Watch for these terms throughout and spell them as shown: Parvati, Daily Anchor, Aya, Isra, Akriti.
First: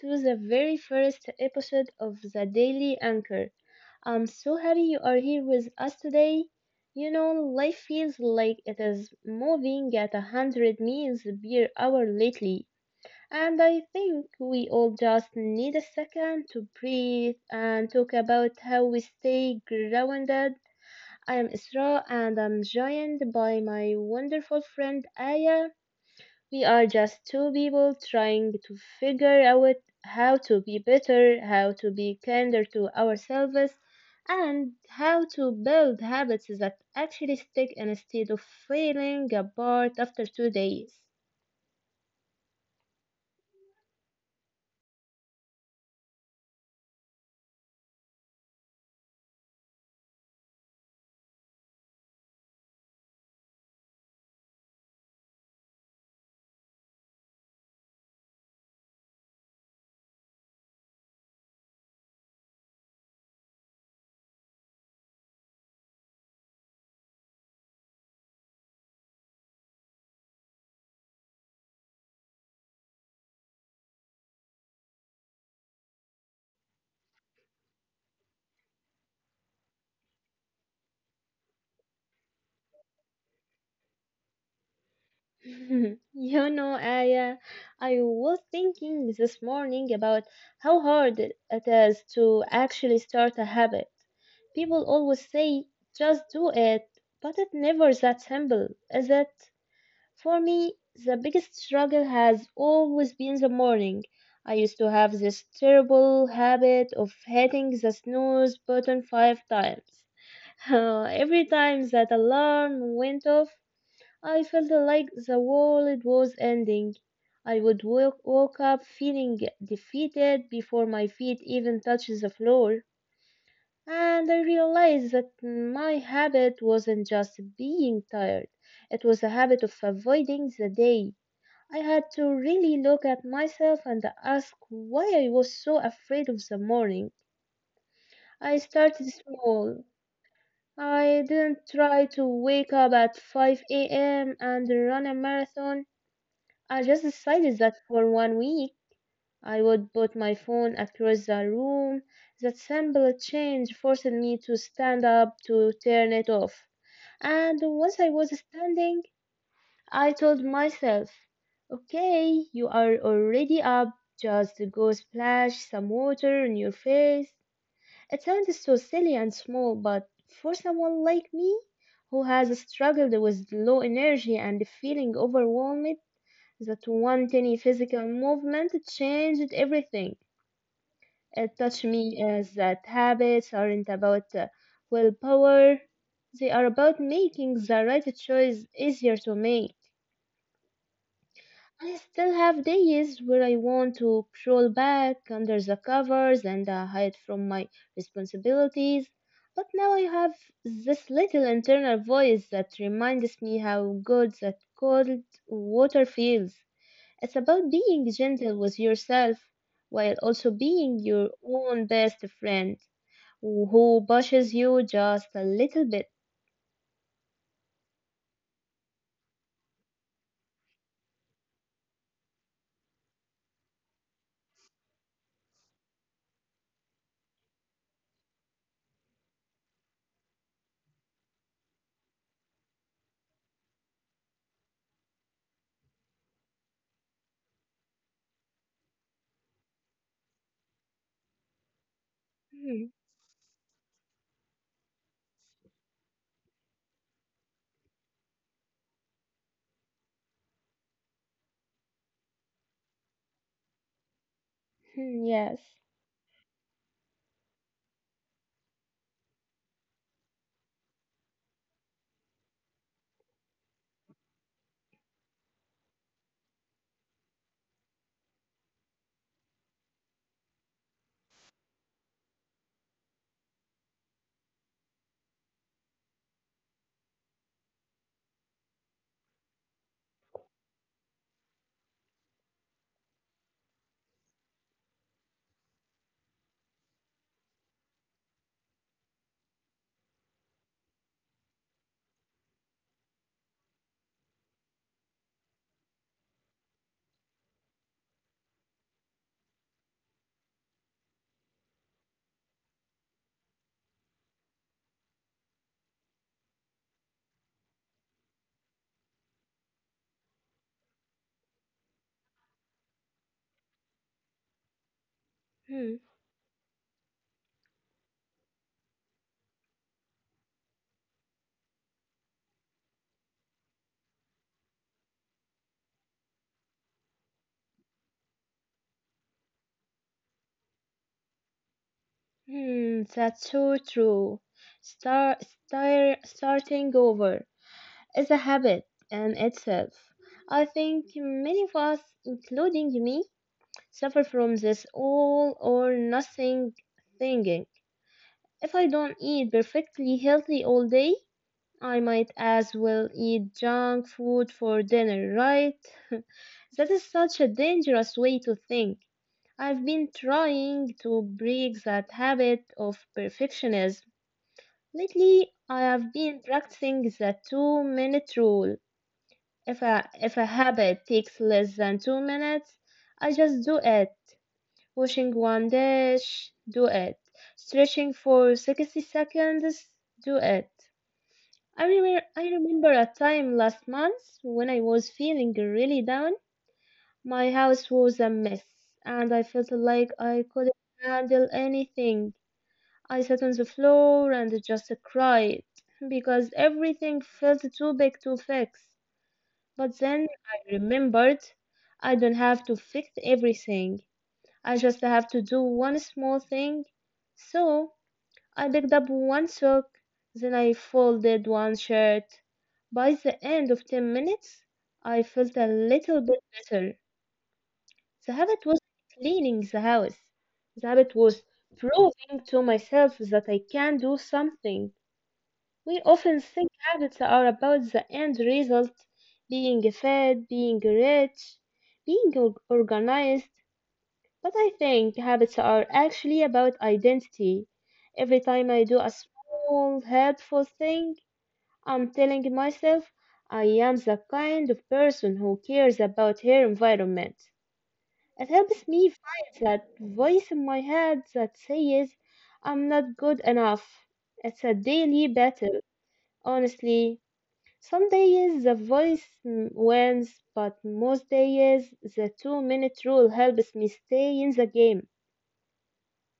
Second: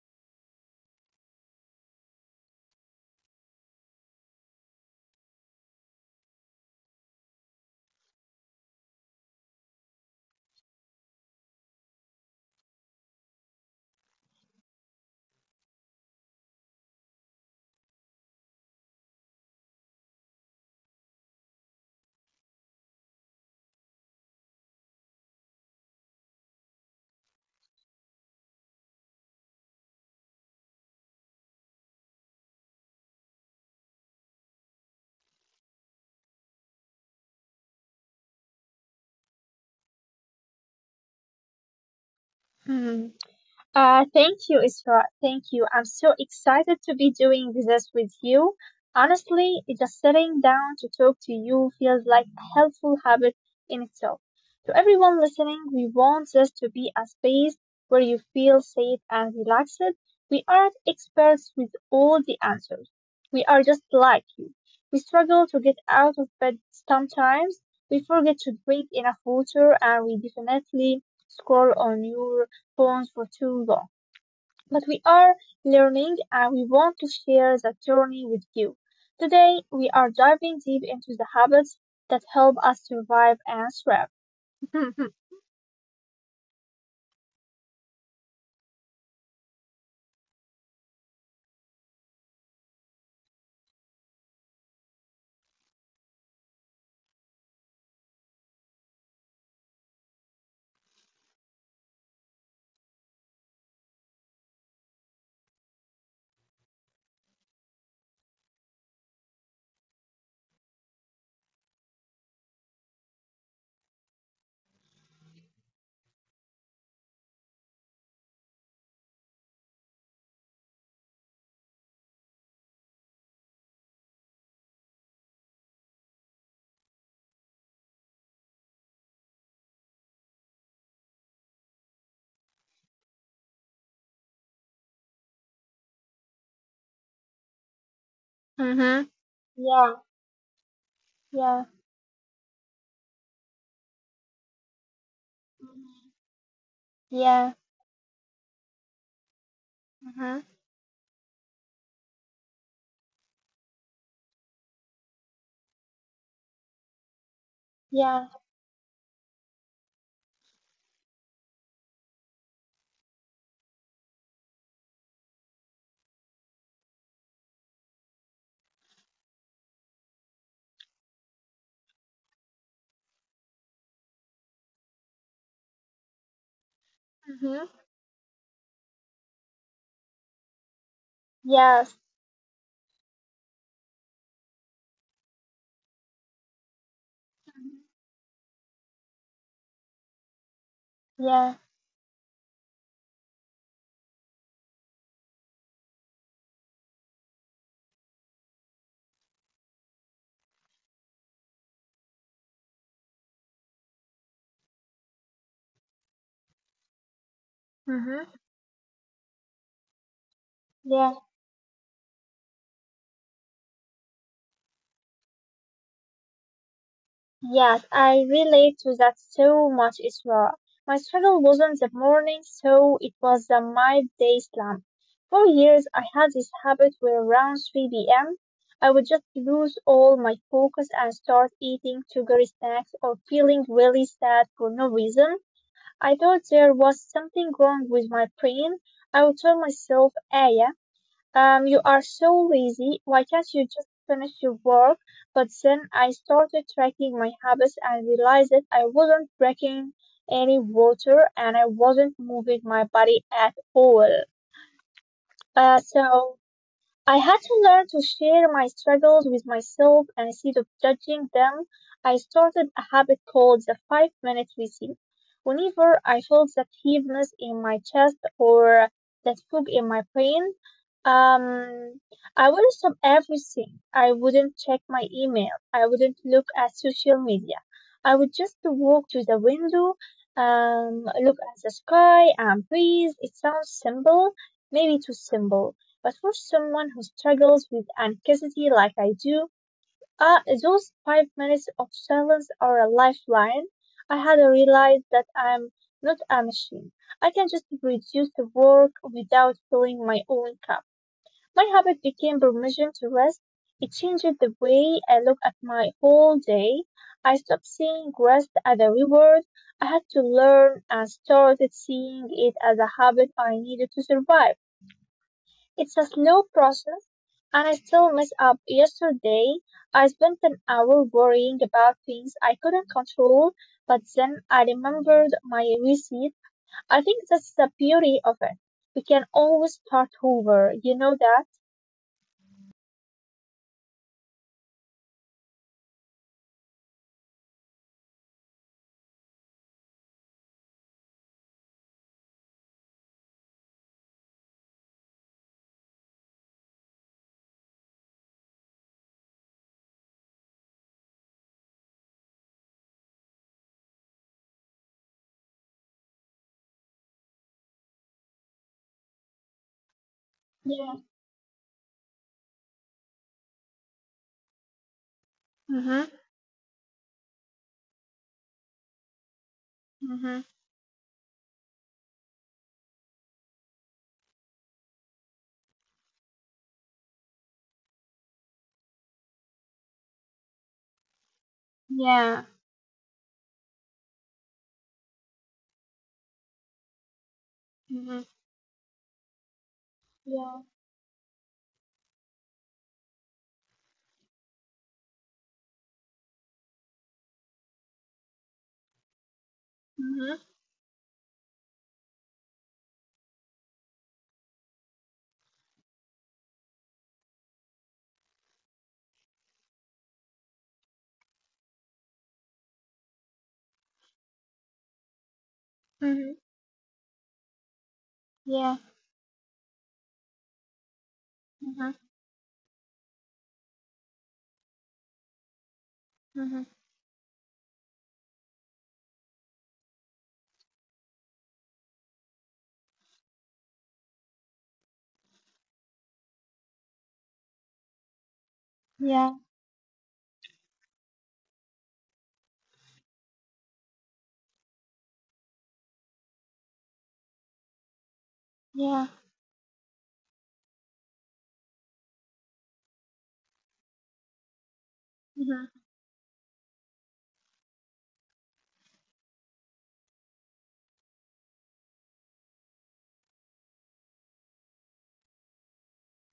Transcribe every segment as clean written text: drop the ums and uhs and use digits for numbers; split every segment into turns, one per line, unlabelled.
to the very first episode of the Daily Anchor. I'm so happy you are here with us today. You know, life feels like it is moving at 100 miles per hour lately, and I think we all just need a second to breathe and talk about how we stay grounded. I am Isra, and I'm joined by my wonderful friend Aya. We are just two people trying to figure out how to be better, how to be kinder to ourselves, and how to build habits that actually stick instead of falling apart after 2 days.
Hmm. Thank you, Isra. Thank you. I'm so excited to be doing this with you. Honestly, just sitting down to talk to you feels like a helpful habit in itself. To everyone listening, we want this to be a space where you feel safe and relaxed. We aren't experts with all the answers. We are just like you. We struggle to get out of bed sometimes. We forget to drink enough water and we definitely scroll on your phones for too long. But we are learning and we want to share that journey with you. Today, we are diving deep into the habits that help us survive and thrive.
You know, Aya, I was thinking this morning about how hard it is to actually start a habit. People always say, just do it, but it's never that simple, is it? For me, the biggest struggle has always been the morning. I used to have this terrible habit of hitting the snooze button 5 times. Every time that alarm went off, I felt like the world was ending. Woke up feeling defeated before my feet even touched the floor. And I realized that my habit wasn't just being tired, it was a habit of avoiding the day. I had to really look at myself and ask why I was so afraid of the morning. I started
Mm-hmm.
small.
Yeah,
I
yeah,
didn't try to wake up at 5 a.m. and run a marathon. I just
yeah,
decided that for one week I would put my
Mm-hmm.
phone across the room. That simple change forced me to stand up to turn it off. And once I
Yeah,
was standing, I told myself, okay, you are already up, just go splash some water on your face. It sounds so silly and small, but for someone like me who has struggled with low energy and feeling overwhelmed, that one tiny
Mm-hmm.
physical movement changed everything. It touched
Yes,
me as that habits aren't about willpower, they are about making the right choice easier to make.
yeah,
I still have days where I want to crawl back under the covers and hide from my responsibilities, but now I have this little internal voice that reminds me how good that cold water feels. It's about being
Mm-hmm.
gentle with yourself while also being
Yeah.
your own best friend who pushes you just a little bit.
Yes, I relate to that so much, Isra. My struggle wasn't the morning, so it was the midday slump. For years, I had this habit where around 3 p.m., I would just lose all my focus and start eating sugary snacks or feeling really sad for no reason. I thought there was something wrong with my brain. I would tell myself, Aya, you are so
Hmm,
lazy. Why can't you just finish your work? But then I started tracking my habits and realized that I wasn't drinking any water and I wasn't moving my body at all.
hmm,
Uh,
yes.
so I had to learn to share my struggles with myself and instead of judging them, I started a habit called the 5 minute routine. Whenever I felt that heaviness in my chest or that fog in my brain, um, I wouldn't stop everything. I wouldn't check my email. I wouldn't look at social media. I would just walk to the window, look at the sky and breathe. It sounds simple, maybe too simple, but for someone who struggles with anxiety like I do, those 5 minutes of silence are a lifeline. I had to realize that I'm not a machine. I can just reduce the work without filling my own cup. My habit became permission to rest. It changed the way I look at my whole day. I stopped seeing rest as a reward. I had to learn and started seeing it as a habit I needed to survive.
Hmm.
It's a slow process and I still mess up. Yesterday, I spent an hour worrying about things I couldn't control, but then I remembered my receipt. I think that's the beauty of it. We can always start over. You know that?
Hmm, that's so true. Starting over is a habit in itself. I think many of us, including me, suffer from this all or nothing thinking. If I don't eat perfectly healthy all day, I might as well eat junk food for dinner, right? That is such a dangerous way to think. I've been trying
Yeah.
to break that habit of perfectionism. Lately, I
Mhm.
have been practicing the two-minute rule. If a
Mhm.
habit takes less than 2 minutes, I just do it. Washing one dish, do it. Stretching for 60 seconds, do it. I remember I
Yeah.
remember a time last month when I was feeling really down. My house was
Mhm.
a mess, and I felt like I
Yeah.
couldn't handle anything. I sat on the floor and just cried because everything felt too big to fix. But then
Mhm.
I remembered I don't have to fix everything. I just have to do one small thing. So I picked up one sock, then I folded one shirt. By the end of 10 minutes, I felt a little bit
Mhm.
better. The habit was
Yeah.
cleaning the house. The habit was
Mhm.
proving to myself that I can do something. We often think
Mhm.
habits are about the end result, being fed, being rich, being organized, but I think habits are actually about identity. Every time I do a
Yeah.
small, helpful thing, I'm telling myself I am the kind of person who cares about her environment. It helps me
Yeah.
find that voice in my head that says I'm not good enough. It's a daily
Mhm.
battle, honestly. Some days the voice wins, but most days the two-minute rule helps me stay in the game.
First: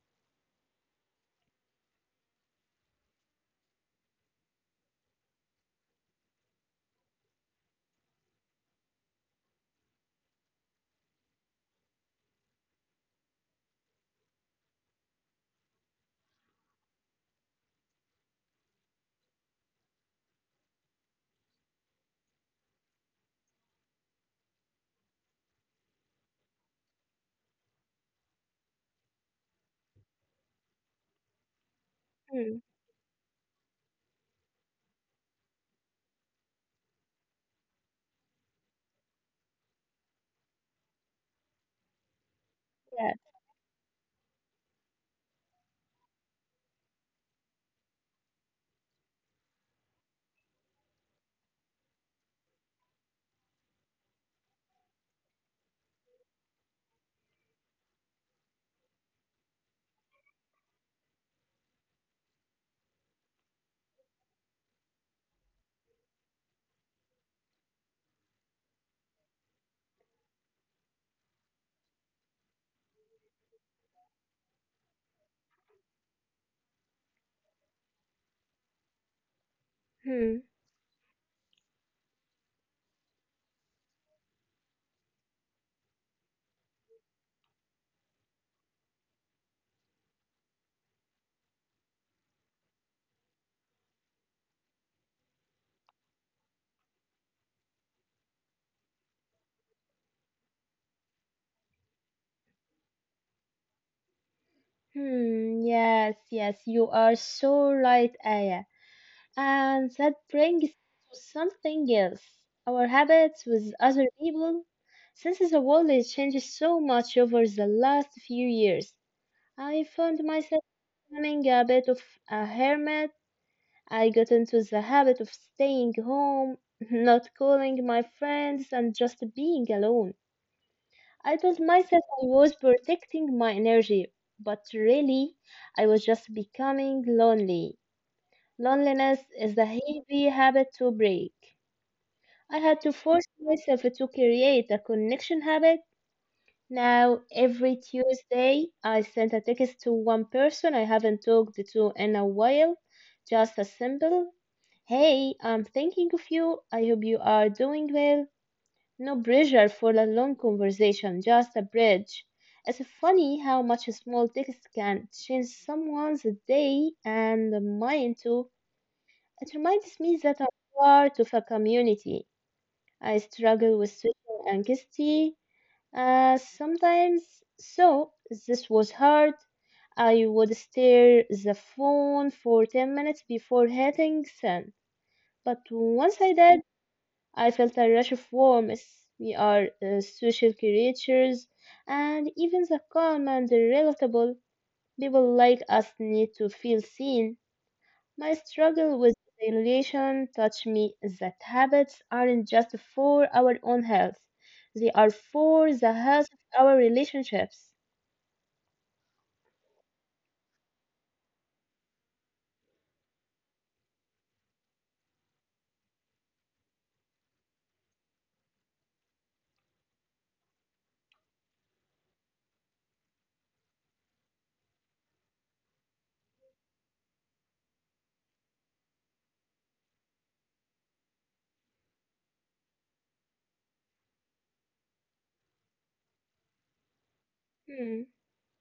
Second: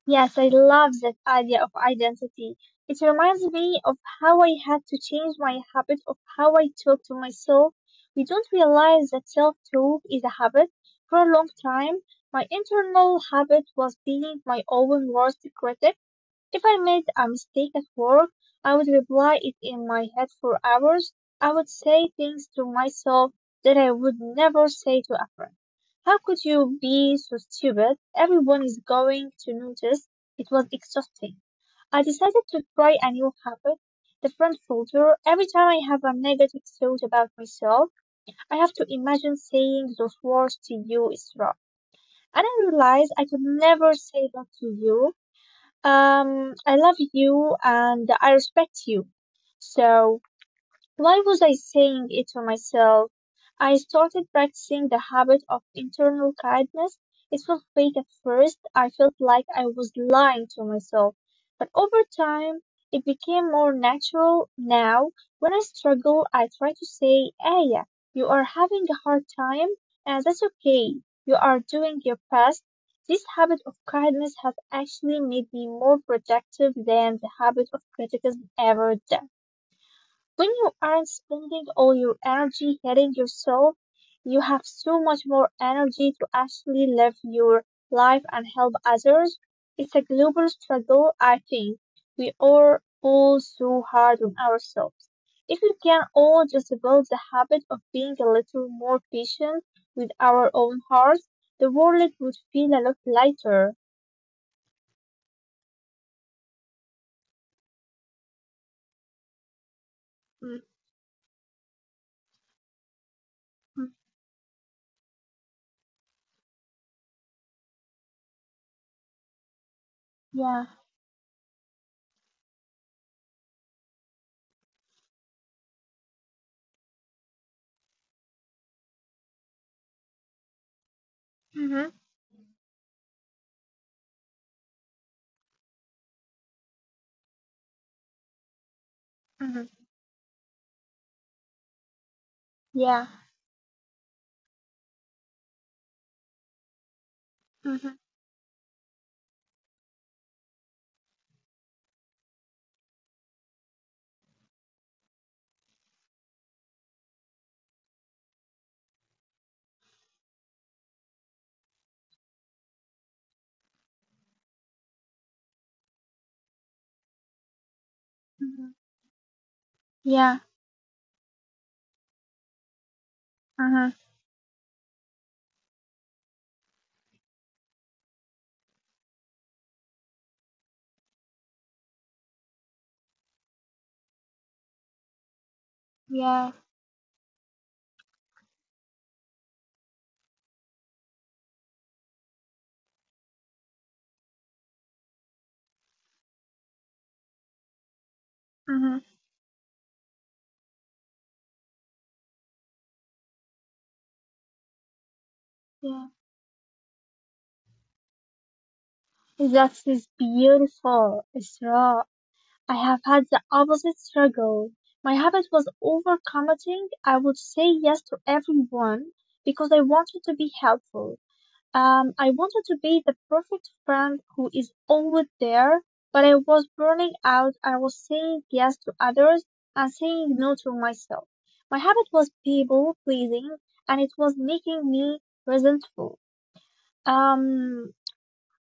Yes, I love that idea of identity. It reminds me of how I had to change my habit of how I talk to myself. We don't realize that self-talk is a habit. For a long time, my internal habit was being my own worst critic. If I made a mistake at work, I would replay it in my head for hours. I would say things to myself that I would never say to a friend. How could you be so stupid? Everyone is going to notice. It was exhausting. I decided
Hmm,
to try a new habit, the friend filter. Every time I have a negative thought about myself, I have to imagine saying those words to you, Isra. And I realized
yeah.
I could never say that to you. I love you and I respect you. So why was I saying it to myself? I started practicing the habit of internal kindness. It felt fake at first. I felt like I was lying to myself. But over time, it became more natural. Now, when I struggle, I try to say, Aya, you are having a hard time, and that's okay. You are doing your best. This habit of kindness has actually made me more productive than the habit of criticism ever did.
Hmm.
When you aren't spending all your energy hating yourself, you have so much more energy to actually live your life and help others. It's a global struggle, I think. We are all so hard on ourselves. If we can all just build the habit of being a little more patient with our own hearts, the world would feel a lot lighter.
Hmm. Yes, yes, you are so right, Aya. And that
Mm,
brings us to something else. Our habits with
mm,
other people. Since the world has changed so much over the last few years, I found
yeah.
myself becoming a bit of a hermit. I got into the habit of staying home, not calling my friends, and just being alone. I told
Hmm.
myself I was protecting my energy, but really, I was just becoming lonely. Loneliness is a
Hmm.
heavy habit to break. I had to
Yeah.
force myself to create a connection habit. Now, every
Hmm.
Tuesday, I send a text to one person I haven't talked to in a while, just a simple hey, I'm thinking of you. I hope you are doing well. No pressure for a long conversation, just a bridge. It's funny how much a small text can change someone's day and mine too.
Hmm.
It reminds me
Yeah.
that I'm part of a community. I struggle
Hmm.
with social anxiety sometimes, so this was hard. I would stare the phone for 10 minutes before hitting send. But once I
Yeah.
did, I felt a rush of warmth. We are social creatures, and even the calm and the relatable people like us need to feel seen. My
Uh-huh.
struggle with isolation taught me that habits aren't just for our own health, they are for the
Yeah.
health of our relationships.
That is beautiful, Isra. I have had the opposite struggle. My habit was overcommitting. I would say yes to everyone because I wanted to be helpful. I wanted to be the perfect friend who is always there, but I was burning out. I was saying yes to others and saying no to myself. My habit was people pleasing and it was making me resentful. Um,
Hmm.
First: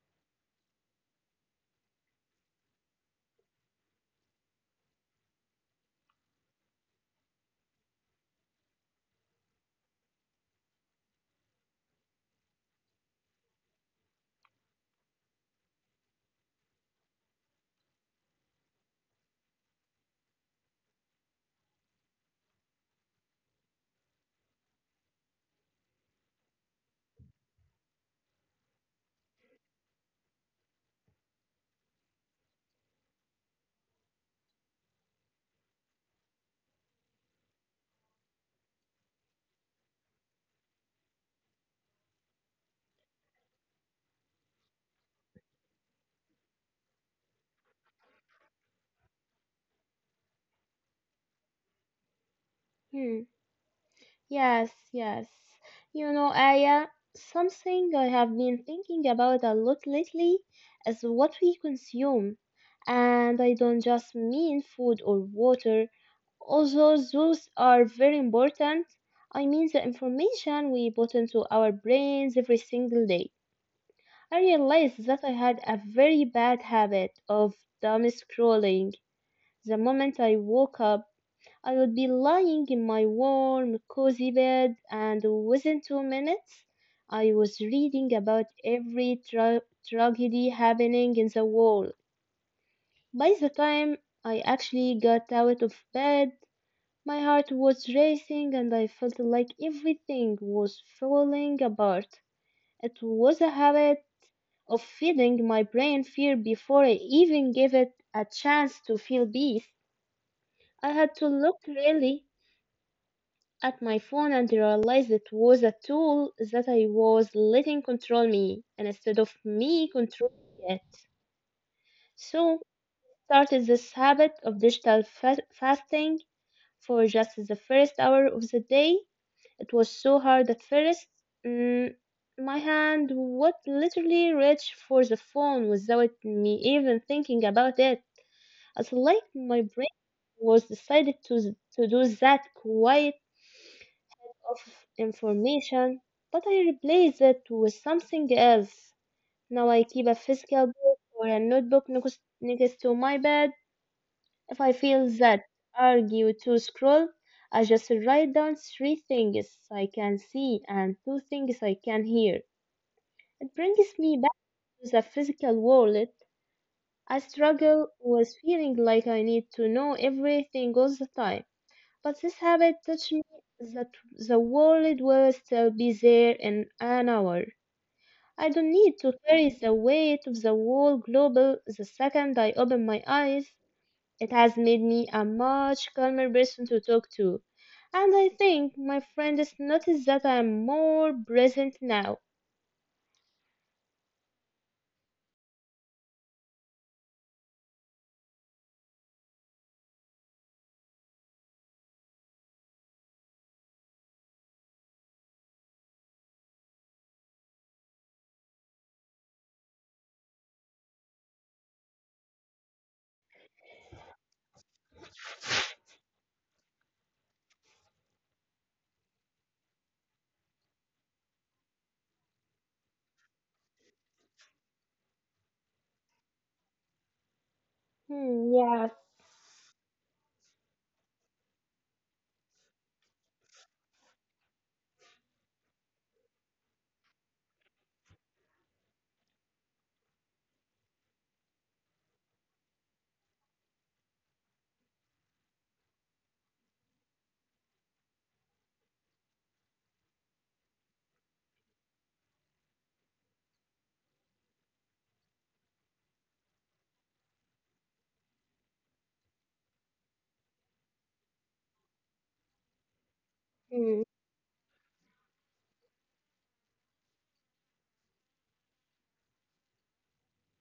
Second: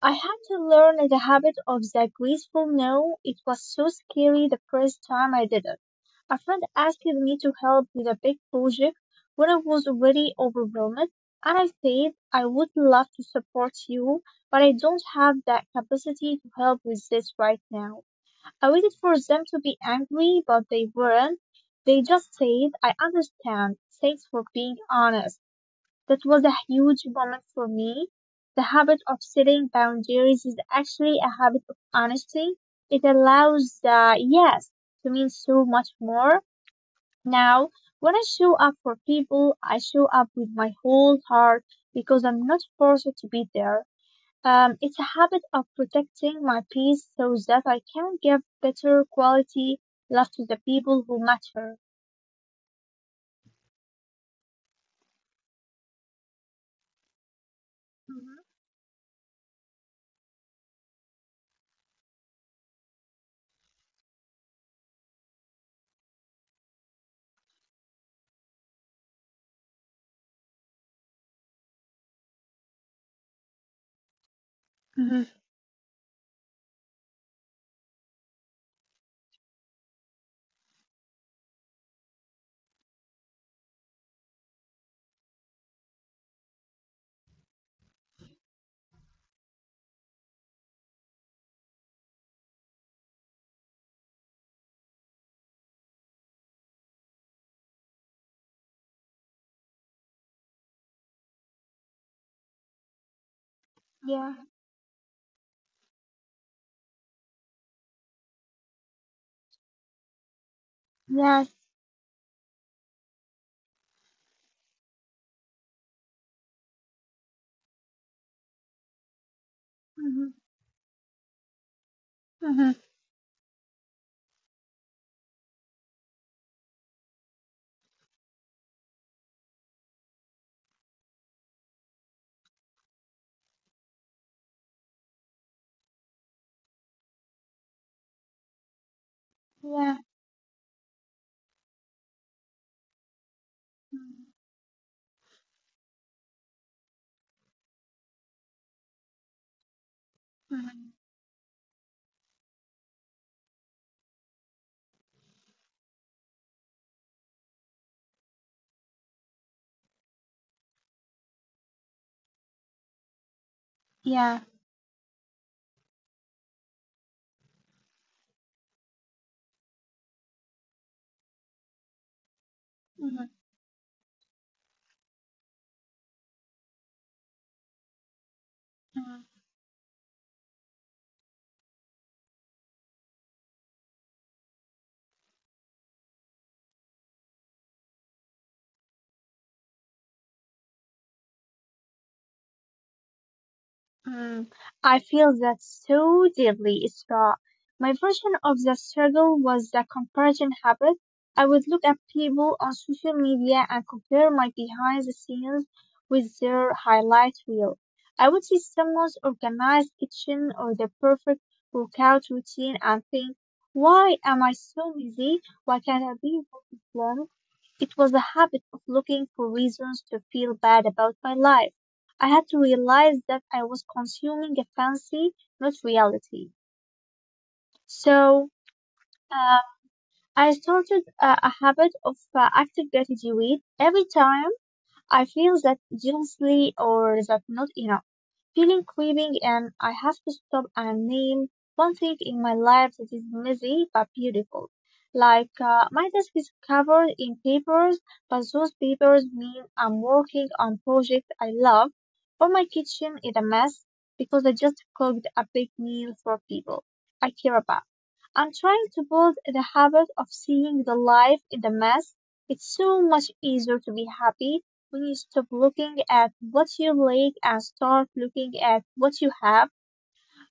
I had to learn the habit of the graceful no. It was so scary the first time I did it. A friend asked me to help with a big project when I was already overwhelmed, and I said, I would love to support you, but I don't have that capacity to help with this right now. I waited for them to be angry, but they weren't. They just said, I understand. Thanks for being honest. That was a huge moment for me. The habit of setting boundaries is actually a habit of honesty. It allows yes to mean so much more. Now, when I show up for people, I show up with my whole heart because I'm not forced to be there. It's a habit of protecting my peace so that I can give better quality love to the people who matter.
Hmm. Yes, yes. You know, Aya, something I
Mhm.
have been thinking about a lot lately is what we consume. And I don't just mean food or water, although those are very important. I mean the information we put into our brains every single day. I realized that
Mhm.
I had a very bad habit of doom scrolling the moment I woke up. I would be lying in my warm, cozy bed, and within 2 minutes, I was reading about every tragedy happening in the world. By the time I actually got out of bed, my heart was racing and I felt like everything was falling apart. It was a habit
Yeah.
of feeding my brain fear before I even gave it a chance to feel peace. I had to
Yes.
look really at my phone and realized it was a tool that I was letting control me and instead of me
Mhm.
controlling it. So
Mhm.
started this habit of digital fasting for just the first hour of the day. It was so hard at first. Mm, my hand would literally reach for the phone without me even thinking about it. It's like my
Yeah.
brain was decided to do that quiet
Mm-hmm.
of information, but I replace it with something else. Now I keep a physical
Mhm.
book or a notebook next to my bed. If I feel that argue to scroll, I just write down three things I can see and two things I can hear. It brings me back
Yeah.
to the physical world. I struggle with feeling like I need to know everything all the time. But this habit taught me
Mhm.
that the world will still be there in an hour. I don't need to
Mhm.
carry the weight of the whole global the second I open my eyes. It has made me a much calmer person to talk to. And I think my friend has noticed that I am more present now.
Mm. I feel that so deeply, Isra. My version of the struggle was the comparison habit. I would look at people on social media and compare my behind the scenes with their highlight reel. I would see someone's organized kitchen or their perfect workout routine and think, why am I so busy? Why can't I be more informed? It was a habit of looking for reasons to feel bad about my life. I had to realize that I was consuming a fancy, not reality.
Hmm,
So
yes.
uh, I started a habit of active gratitude. Every time I feel that jealously or that not enough feeling creeping and I have to stop and name one thing in my life that is messy but beautiful. Like my desk is covered in papers, but those papers mean I'm working on projects I love, or my kitchen is a mess because I just cooked a big meal for people I care about. I'm trying to build the habit of seeing the life in the mess. It's so much easier to
Hmm.
be happy when you stop looking at what you lack and start looking at what you have.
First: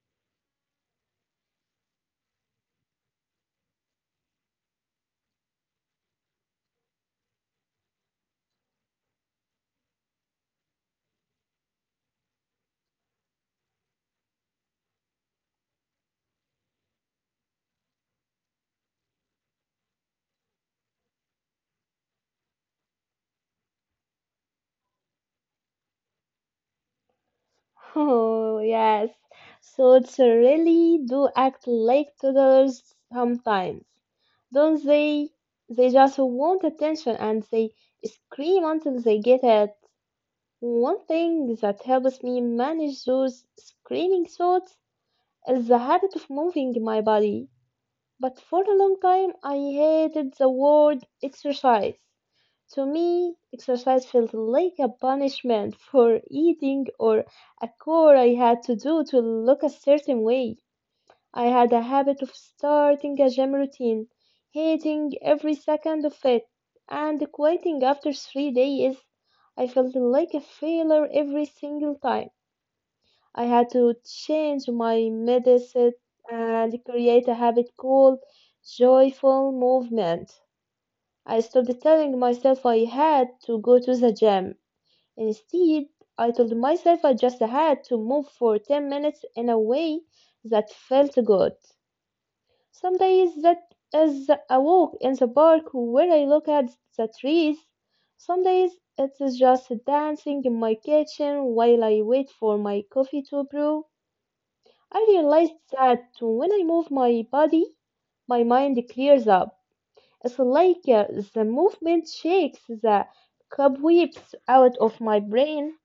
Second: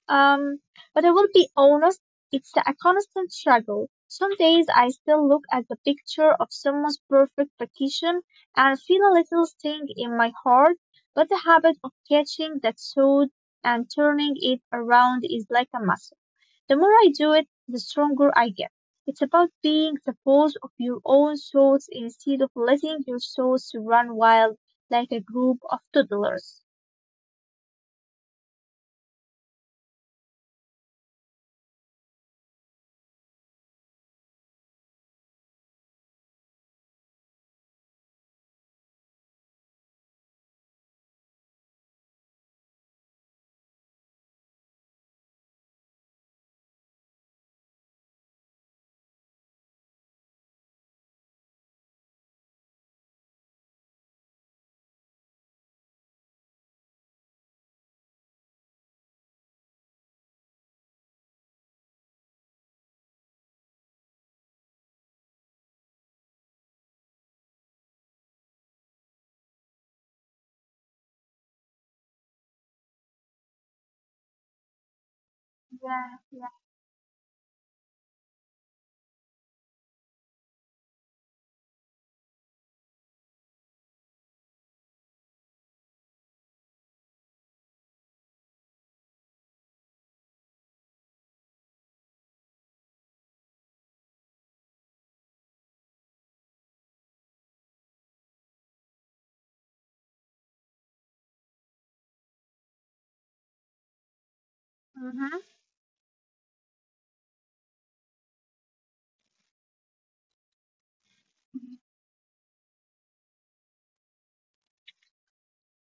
Um, but I will be honest, it's a constant struggle. Some days I still look at the picture of someone's perfect vacation and feel a little sting in my heart, but the habit of catching that thought and turning it around is like a muscle. The more I do it, the stronger I get. It's about being the boss of your own thoughts instead of letting your thoughts run wild like a group of toddlers.
Oh, yes. So really do act like toddlers sometimes, don't they? They just want attention and they scream until they get it. One thing that helps me manage those screaming thoughts is the habit of moving my body. But for a long time, I hated the word exercise. To me, exercise felt like a punishment for eating or a chore I had to do to look a certain way. I had a habit of starting a gym routine, hating every second of it, and quitting after 3 days. I felt like a failure every single time. I had to change my mindset
Yeah, yeah.
and create a habit called joyful movement. I stopped telling myself I had to go to the gym. Instead, I told myself I just had to move for 10 minutes in a way that felt good. Some days that is a walk in the park where I look at the trees. Some days it's just dancing in my kitchen while I wait for my coffee to brew. I
Mm-hmm.
realized that when I move my body, my mind clears up. It's like the movement shakes the cobwebs out of my brain.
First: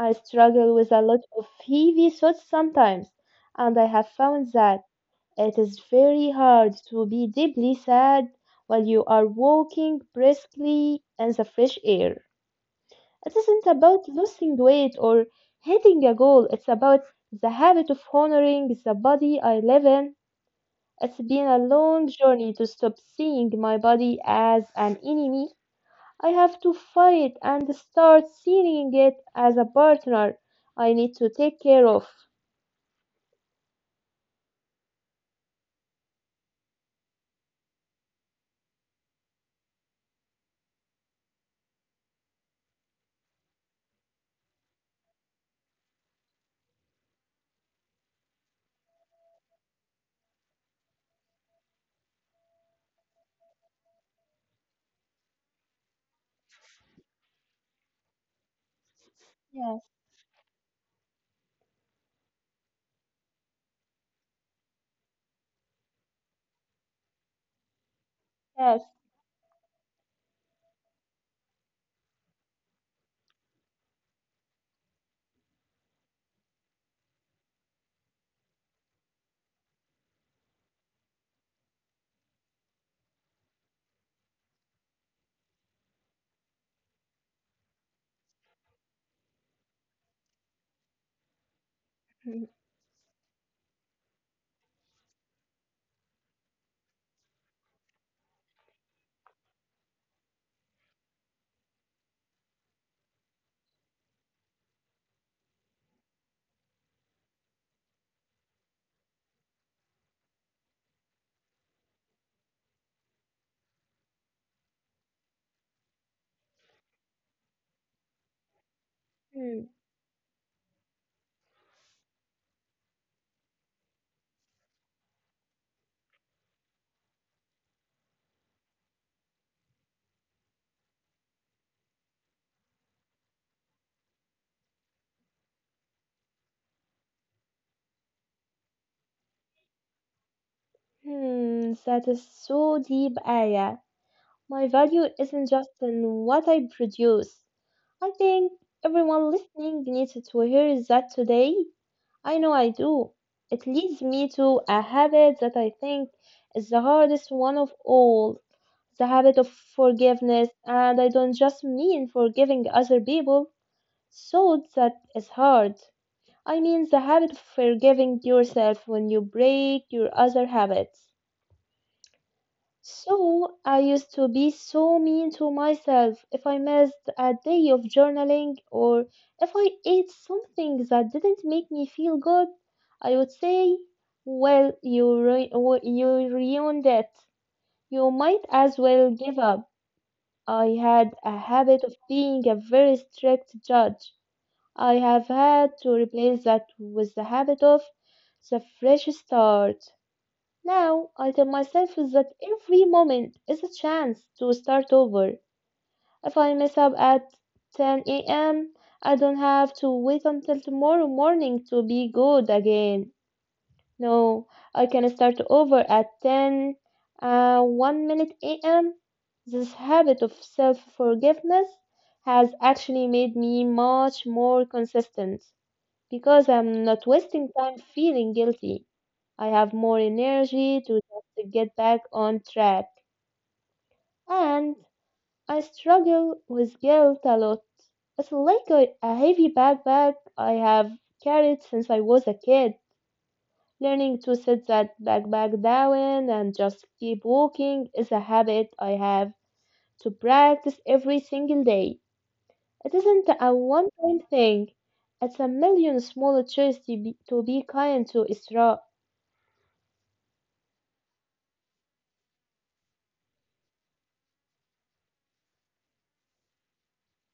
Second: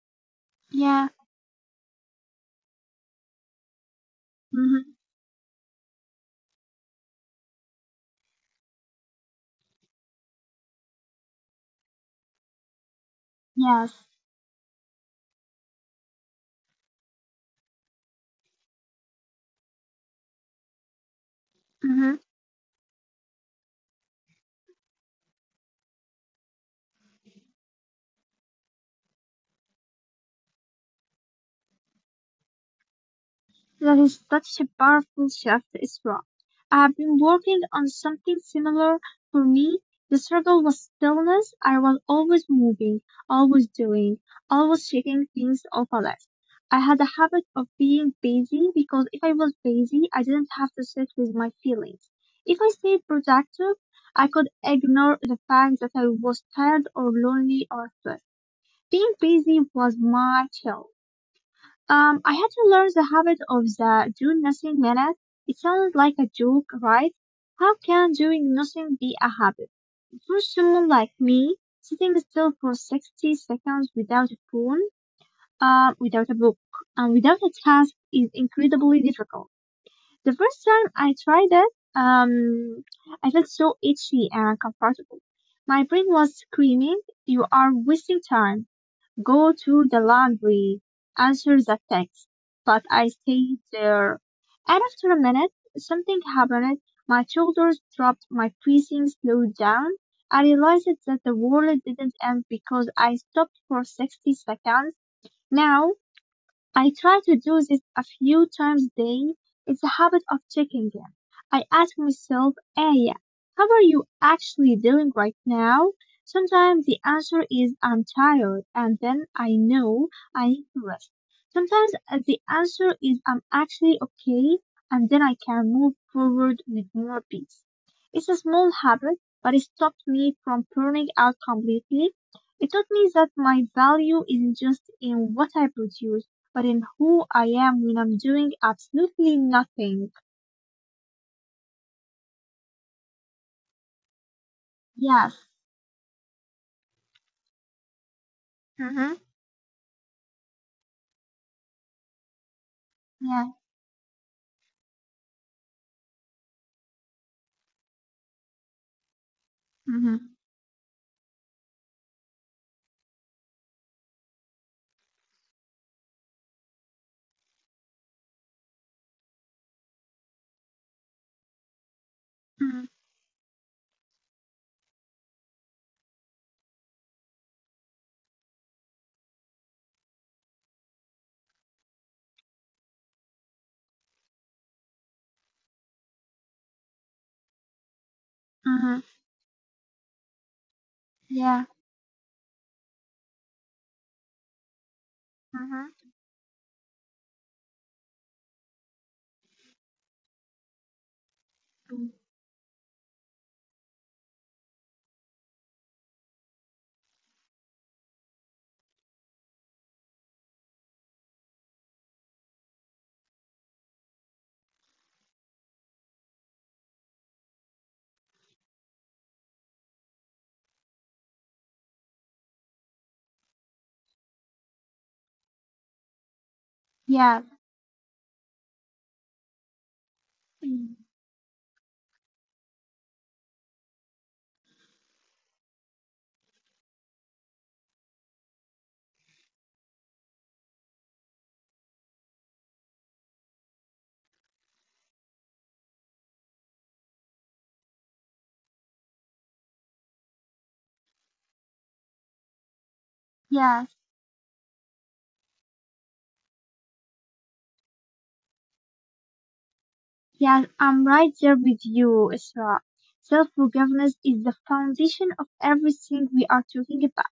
I struggle with a
Yeah.
lot of heavy thoughts sometimes, and I have found that
Mm-hmm.
it is very hard to be deeply sad while you are walking briskly in the fresh air. It isn't
Yes.
about losing weight or hitting a goal, it's about the habit of honoring the body I live in. It's been a
Mm-hmm.
long journey to stop seeing my body as an enemy. I have to fight and start seeing it as a partner I need to take care of.
That is such a powerful shift, is I have been working on something similar. For me, the struggle was stillness. I was always moving, always doing, always checking things off a list. I had a habit of being busy because if I was busy, I didn't have to sit with my feelings. If I stayed productive, I could ignore the fact that I was tired or lonely or stressed. Being busy
Yes,
was my chill. I had to learn the habit of the do nothing minute. It sounds like a joke, right? How can doing
yes.
nothing be a habit? For someone like me, sitting still for 60 seconds without a phone, without a book, and without a task is incredibly difficult. The first time I tried it, I felt so itchy and uncomfortable. My brain was screaming, you are wasting time. Go to the laundry, answer the text.
Hmm,
But I stayed there. And after a minute, something happened. My shoulders dropped, my breathing slowed down. I realized that the world didn't end because I stopped for 60 seconds. Now, I try to do this a few times a day. It's a habit of checking in. I ask myself, Aya, how are you actually doing right now? Sometimes the answer is I'm tired and then I
hmm,
know I need to rest. Sometimes the answer is I'm actually okay and then I can move forward with more peace. It's a small habit, but it stopped me from burning out completely. It taught me that my value isn't just in what I produce but in who I am when I'm doing absolutely nothing.
That is so deep, Aya. My value
Yes,
isn't just in what I produce. I think
Mm-hmm.
everyone listening needs to hear that today. I know I do.
Yeah.
It leads me to a habit that I think is the hardest one of all. The habit of
Mm-hmm.
forgiveness, and I don't just mean forgiving other people. So that is hard. I mean the habit of forgiving yourself when you break your other habits. So I used to be so mean to myself if I missed a day of journaling or if I ate something that didn't make me feel good. I would say, well, you ruined it. You might as
Mm-hmm.
well give up. I had a
yeah,
habit of being a very strict judge. I have had to
Mm-hmm.
replace that with the habit of the fresh start. Now I tell myself that every moment is a chance to start over. If I mess up at 10 a.m., I don't have to wait until tomorrow morning to be good again. No, I can start over at 1 minute a.m. This habit of self forgiveness has actually made me much more consistent because I'm not
yes,
wasting time feeling guilty. I have more energy
Mm.
to just get back on track. And I struggle with guilt a lot. It's like a heavy backpack I have carried since I was a kid. Learning to set that backpack down and just keep walking is a habit I have to practice every single day. It isn't a
Yes,
one time thing, it's a million small choices to be kind to Isra.
yes, I'm right there with you, Isra. Self-forgiveness is the foundation of everything we are talking about.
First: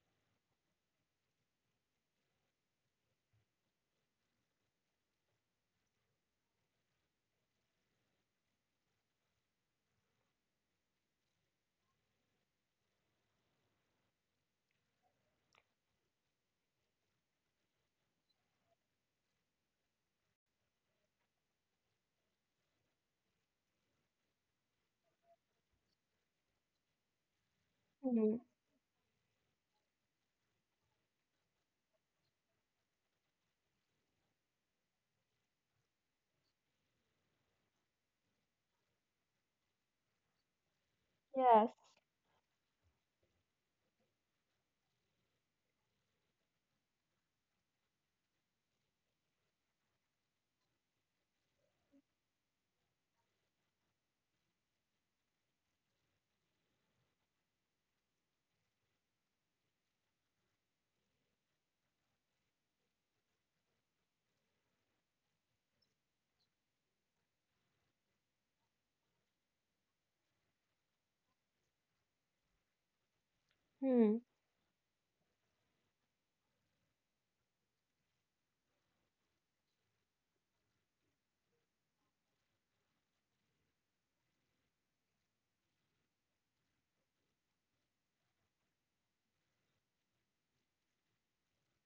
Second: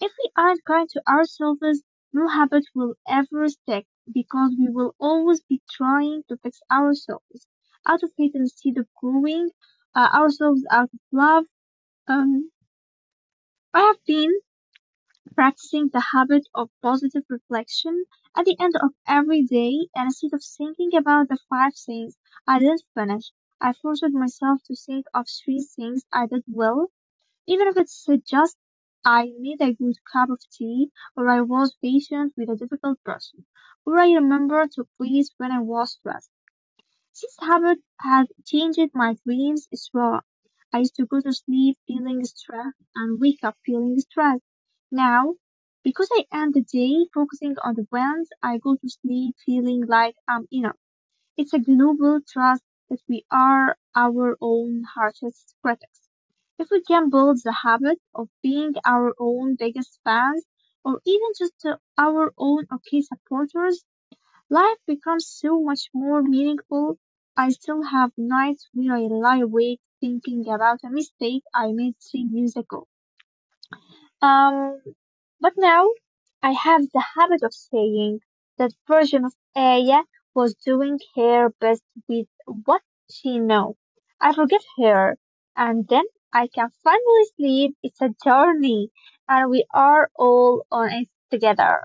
If we aren't kind to ourselves, no habit will ever stick because we will always be trying to fix ourselves out of hate instead of growing ourselves out of love. Um, I have been practicing the habit of positive reflection at the end of every day, and instead of thinking about the five things I didn't finish, I forced myself to think of three things I did well, even if it's
Hmm,
just I made a good cup of tea, or I was patient with a difficult person, or I remember to breathe when I was stressed. This habit has changed my dreams as well. I used to go to
yes.
sleep feeling stressed and wake up feeling stressed. Now, because I end the day focusing on the wins, I go to sleep feeling like I'm enough. It's a global trust that we are our own harshest critics. If we can build the habit of being our own biggest fans or even just our own okay supporters, life becomes so much more meaningful. I still have nights where I lie awake thinking about a mistake I made 3 years ago.
Hmm.
Um, but now I have the habit of saying that version of Aya was doing her best with what she knew. I forgive her, and then I can finally sleep. It's a journey, and we are all on it together.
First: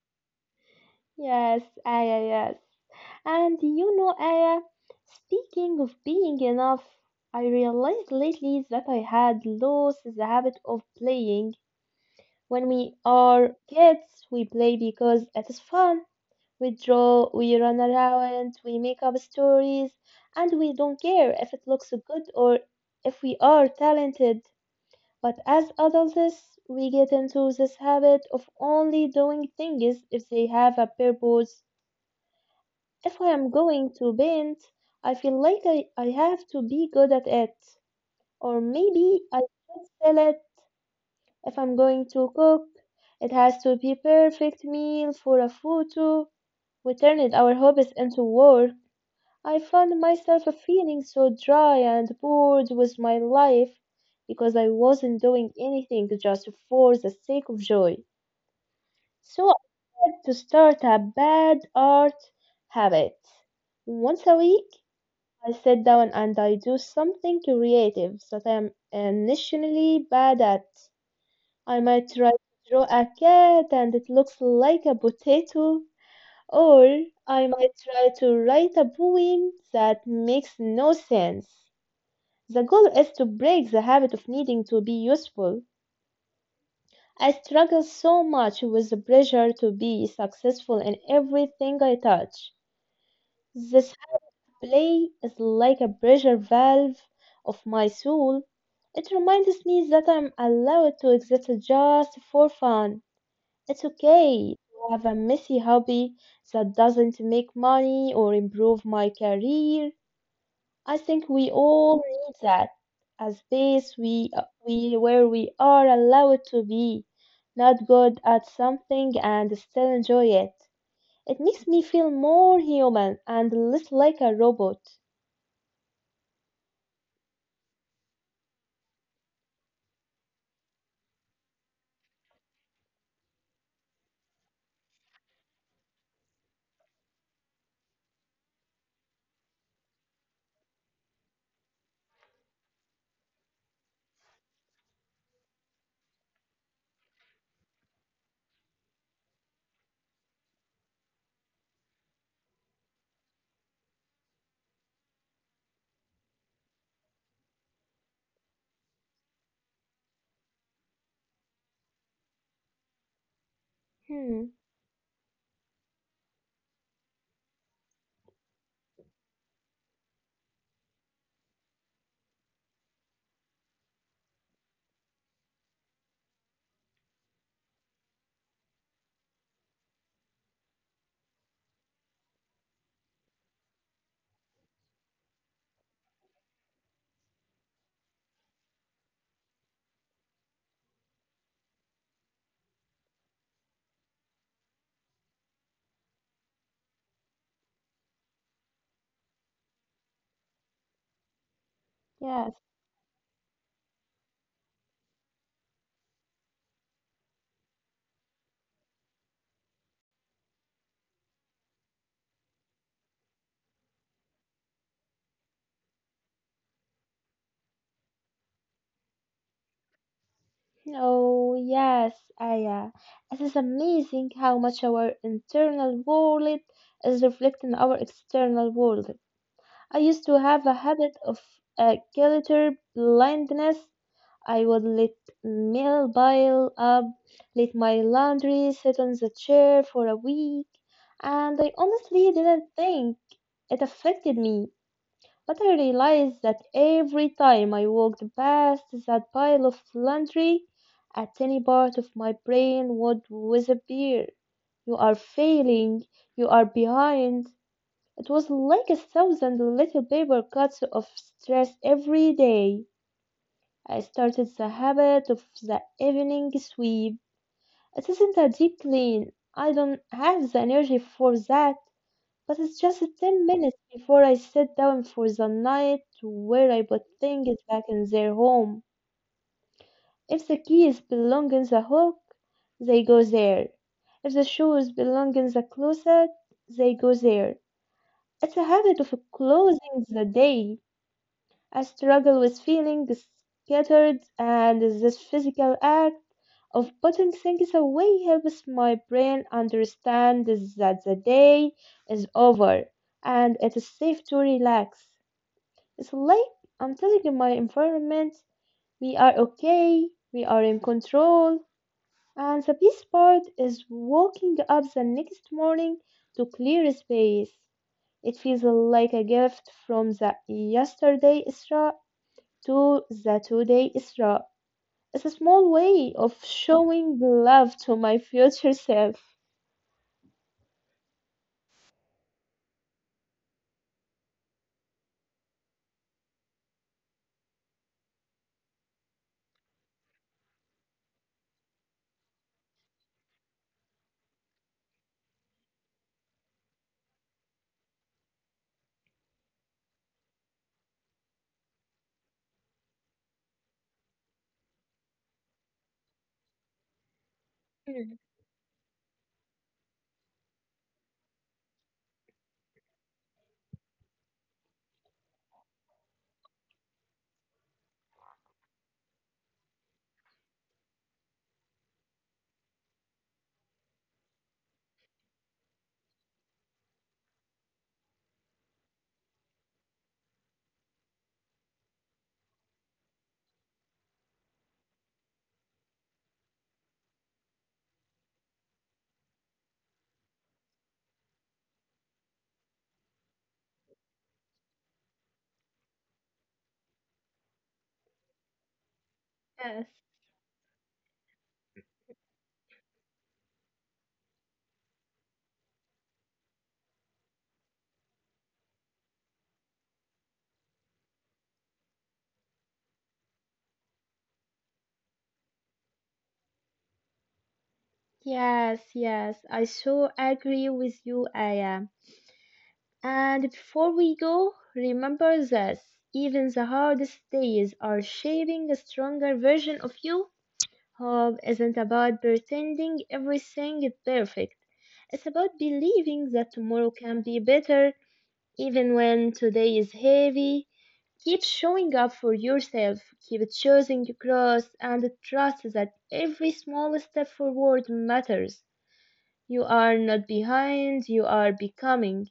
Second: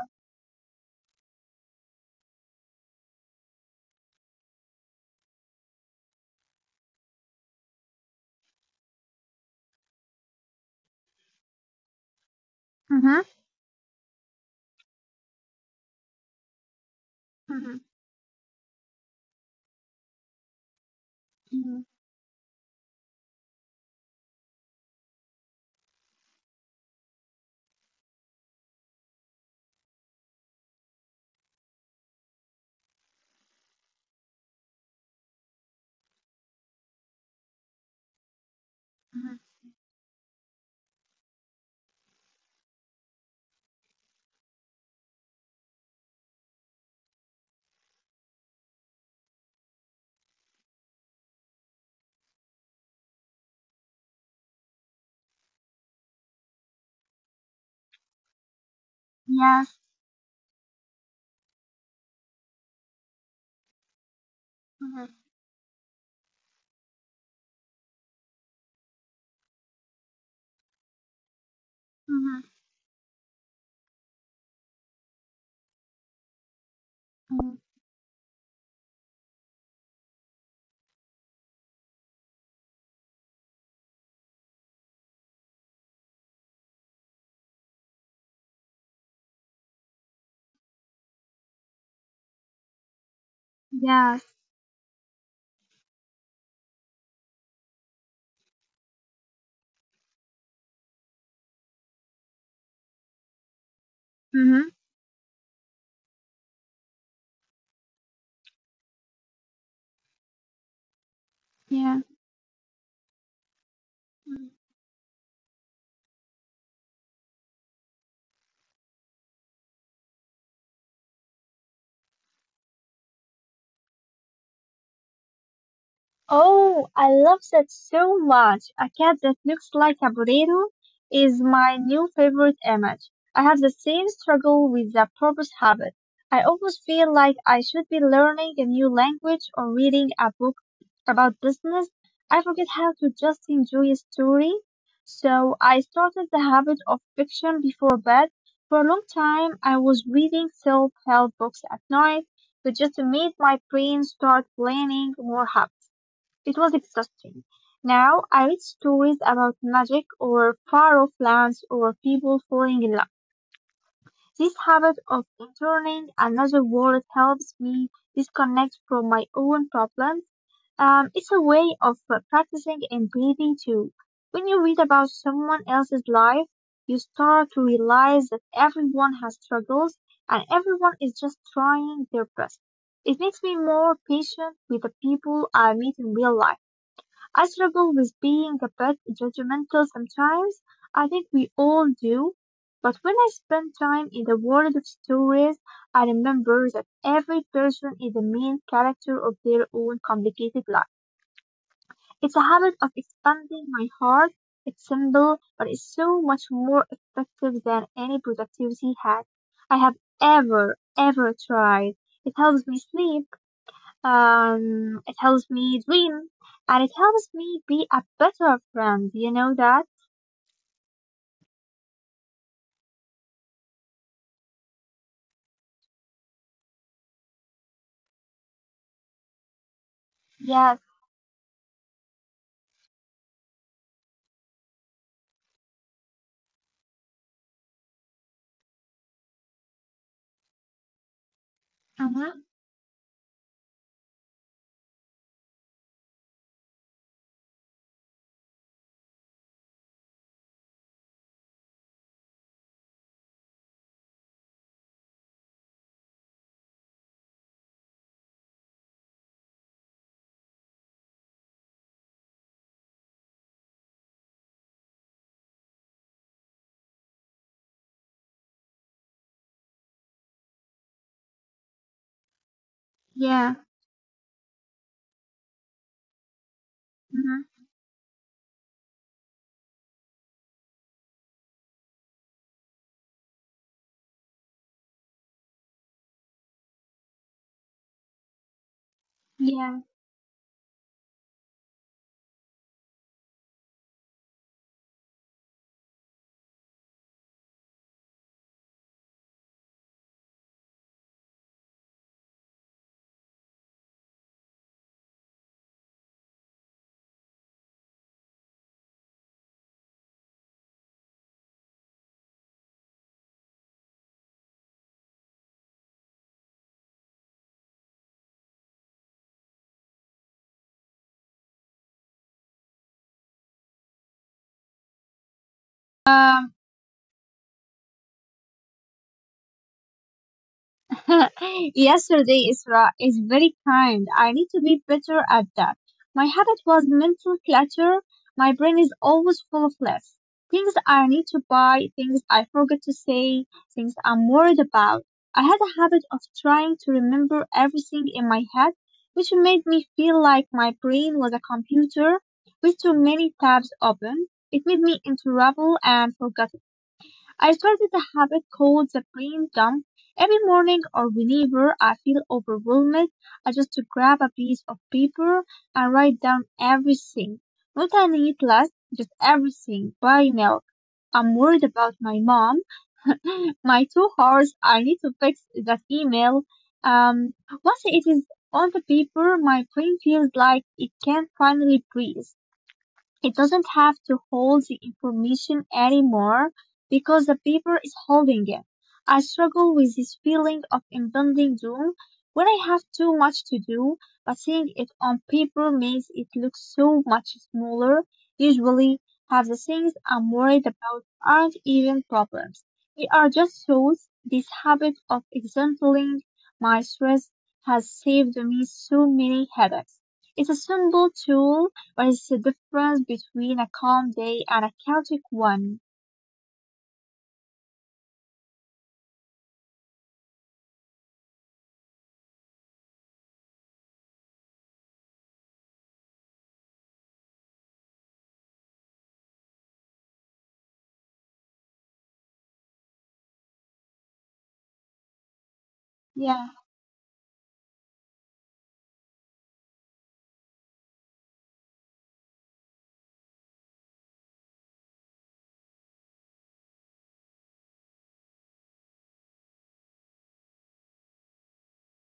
Yes, Aya, yes. And you know, Aya, speaking of being enough, I realized lately that I had lost the habit of playing. When we
Mm-hmm.
are kids, we play because it is fun. We draw, we
Mm-hmm.
run around, we make up stories, and we don't care if it
Mm-hmm.
looks good or if we are talented. But as adults, we get into this habit of only doing things if they have a purpose. If I am going to paint, I feel like I have to be good at it. Or maybe
Mm-hmm.
I should sell it. If I'm going to cook, it has to be perfect meal for a photo. We turned our hobbies into work. I found myself feeling so dry and bored with my life because I wasn't doing anything just for the sake of joy. So I
Yes.
had to start a bad art habit. Once a week,
Mm-hmm.
I sit down and I do something creative that I'm initially bad at. I might try to
Mm-hmm.
draw a cat and it looks like a potato, or I might try to write a poem that makes no sense. The goal is to break the habit of needing to be useful. I struggle so much with the pressure to be successful in everything I touch. This
Yes.
play is like a pressure valve of my soul. It reminds me that I'm allowed to exist just for fun. It's okay
Mm-hmm.
to have a messy hobby that doesn't make money or improve my career. I think we
Yeah.
all need that. A space we,
Mm-hmm.
we where we are allowed to be not good at something and still enjoy it. It makes me feel more human and less like a robot.
Oh, I love that so much. A cat that looks like a potato is my new favorite image. I have the same struggle with the purpose habit. I always feel like I should be learning a new language or reading a book about business. I forget how to just enjoy a story. So I started the habit of fiction before bed. For a long time, I was reading self-help books at night, which just made my brain start planning more habits. It was exhausting. Now I read stories about magic or far off lands or people falling in love.
Hmm,
This habit of entering another world helps me disconnect from my own problems. It's a way of practicing and breathing too. When you read about someone else's life, you start to realize that everyone has struggles and everyone is just trying their best. It makes me more patient with the people I meet in real life. I struggle with being a bit judgmental sometimes. I think we all do. But when I spend time in the world of stories, I remember that every person is the main character of their own complicated life. It's a
yeah.
habit of expanding my heart. It's simple, but it's so much more effective than any productivity hack I have ever tried. It helps me sleep. It helps me dream and it helps me be a better friend. You know that?
Oh, yes, Aya. It is amazing how much our internal world is reflecting our external world. I used to have a
Yes.
habit of guilty blindness. I would let mail pile up, let my laundry sit on the chair for a week, and I honestly
Uh-huh.
didn't think it affected me. But I realized that every time I walked past that pile of laundry, a tiny part of my brain would disappear. You are failing, you are behind. It was like a thousand little paper cuts of stress every day. I started the habit of the evening sweep. It isn't a deep clean. I don't have the energy for that. But it's just 10
Yeah.
minutes before I sit down for the night to where I put things
Mm-hmm.
back in their home. If the keys belong in the hook, they go there. If the shoes belong in the closet, they go there. It's a habit of
Yeah.
closing the day. I struggle with feeling scattered, and this physical act of putting things away helps my brain understand that the day is over and it is safe to relax. It's like I'm telling my environment we are okay, we are in control, and the best part is waking up the next morning to clear space. It feels like a gift from the yesterday Isra to the today Isra. It's a small way of
Um,
showing love to my future self.
Yesterday, Isra is very kind. I need to be better at that. My habit was mental clutter. My brain is always full of lists. Things I need to buy, things I forgot to say, things I'm worried about. I had a habit of trying to remember everything in my head, which made me feel like my brain was a computer with too many tabs open. It made me into trouble and forgetful. I started a
Mm,
habit called the brain dump. Every morning or whenever I feel overwhelmed, I just grab a piece of paper and write down everything. Not I need last, just everything. Buy milk. I'm worried about my mom. My 2 hours, I need to fix that email. Um, Once it is on the paper, my brain feels like it can finally breathe. It doesn't have to hold the information anymore because the paper is holding it. I struggle with this feeling of impending doom when I have too much to do, but seeing it on paper makes it look so much smaller. Usually,
yes,
half the things I'm worried about aren't even problems. They are just thoughts. This habit of exempling my stress has saved me so many headaches. It's a simple tool what is the difference between a calm day and a chaotic one?
yes, yes. I so agree with you, Aya. And before we go, remember this. Even the hardest days are shaping a stronger version of you. Hope isn't about pretending everything is perfect. It's about believing that
Yeah,
tomorrow can be better, even when today is heavy. Keep showing up for yourself, keep choosing growth, and trust that every small step forward matters. You are not behind, you are becoming.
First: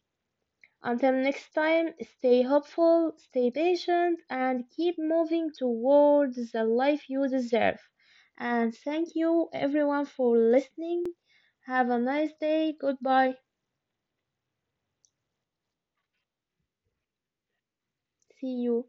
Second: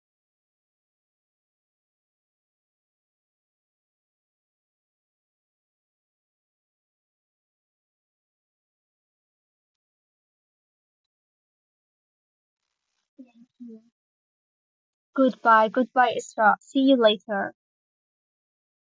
Until next time, stay hopeful, stay patient, and keep moving towards the life you deserve. And thank you everyone for listening. Have a nice day. Goodbye.
thank you. Goodbye, goodbye, Isra. See you later.
See you.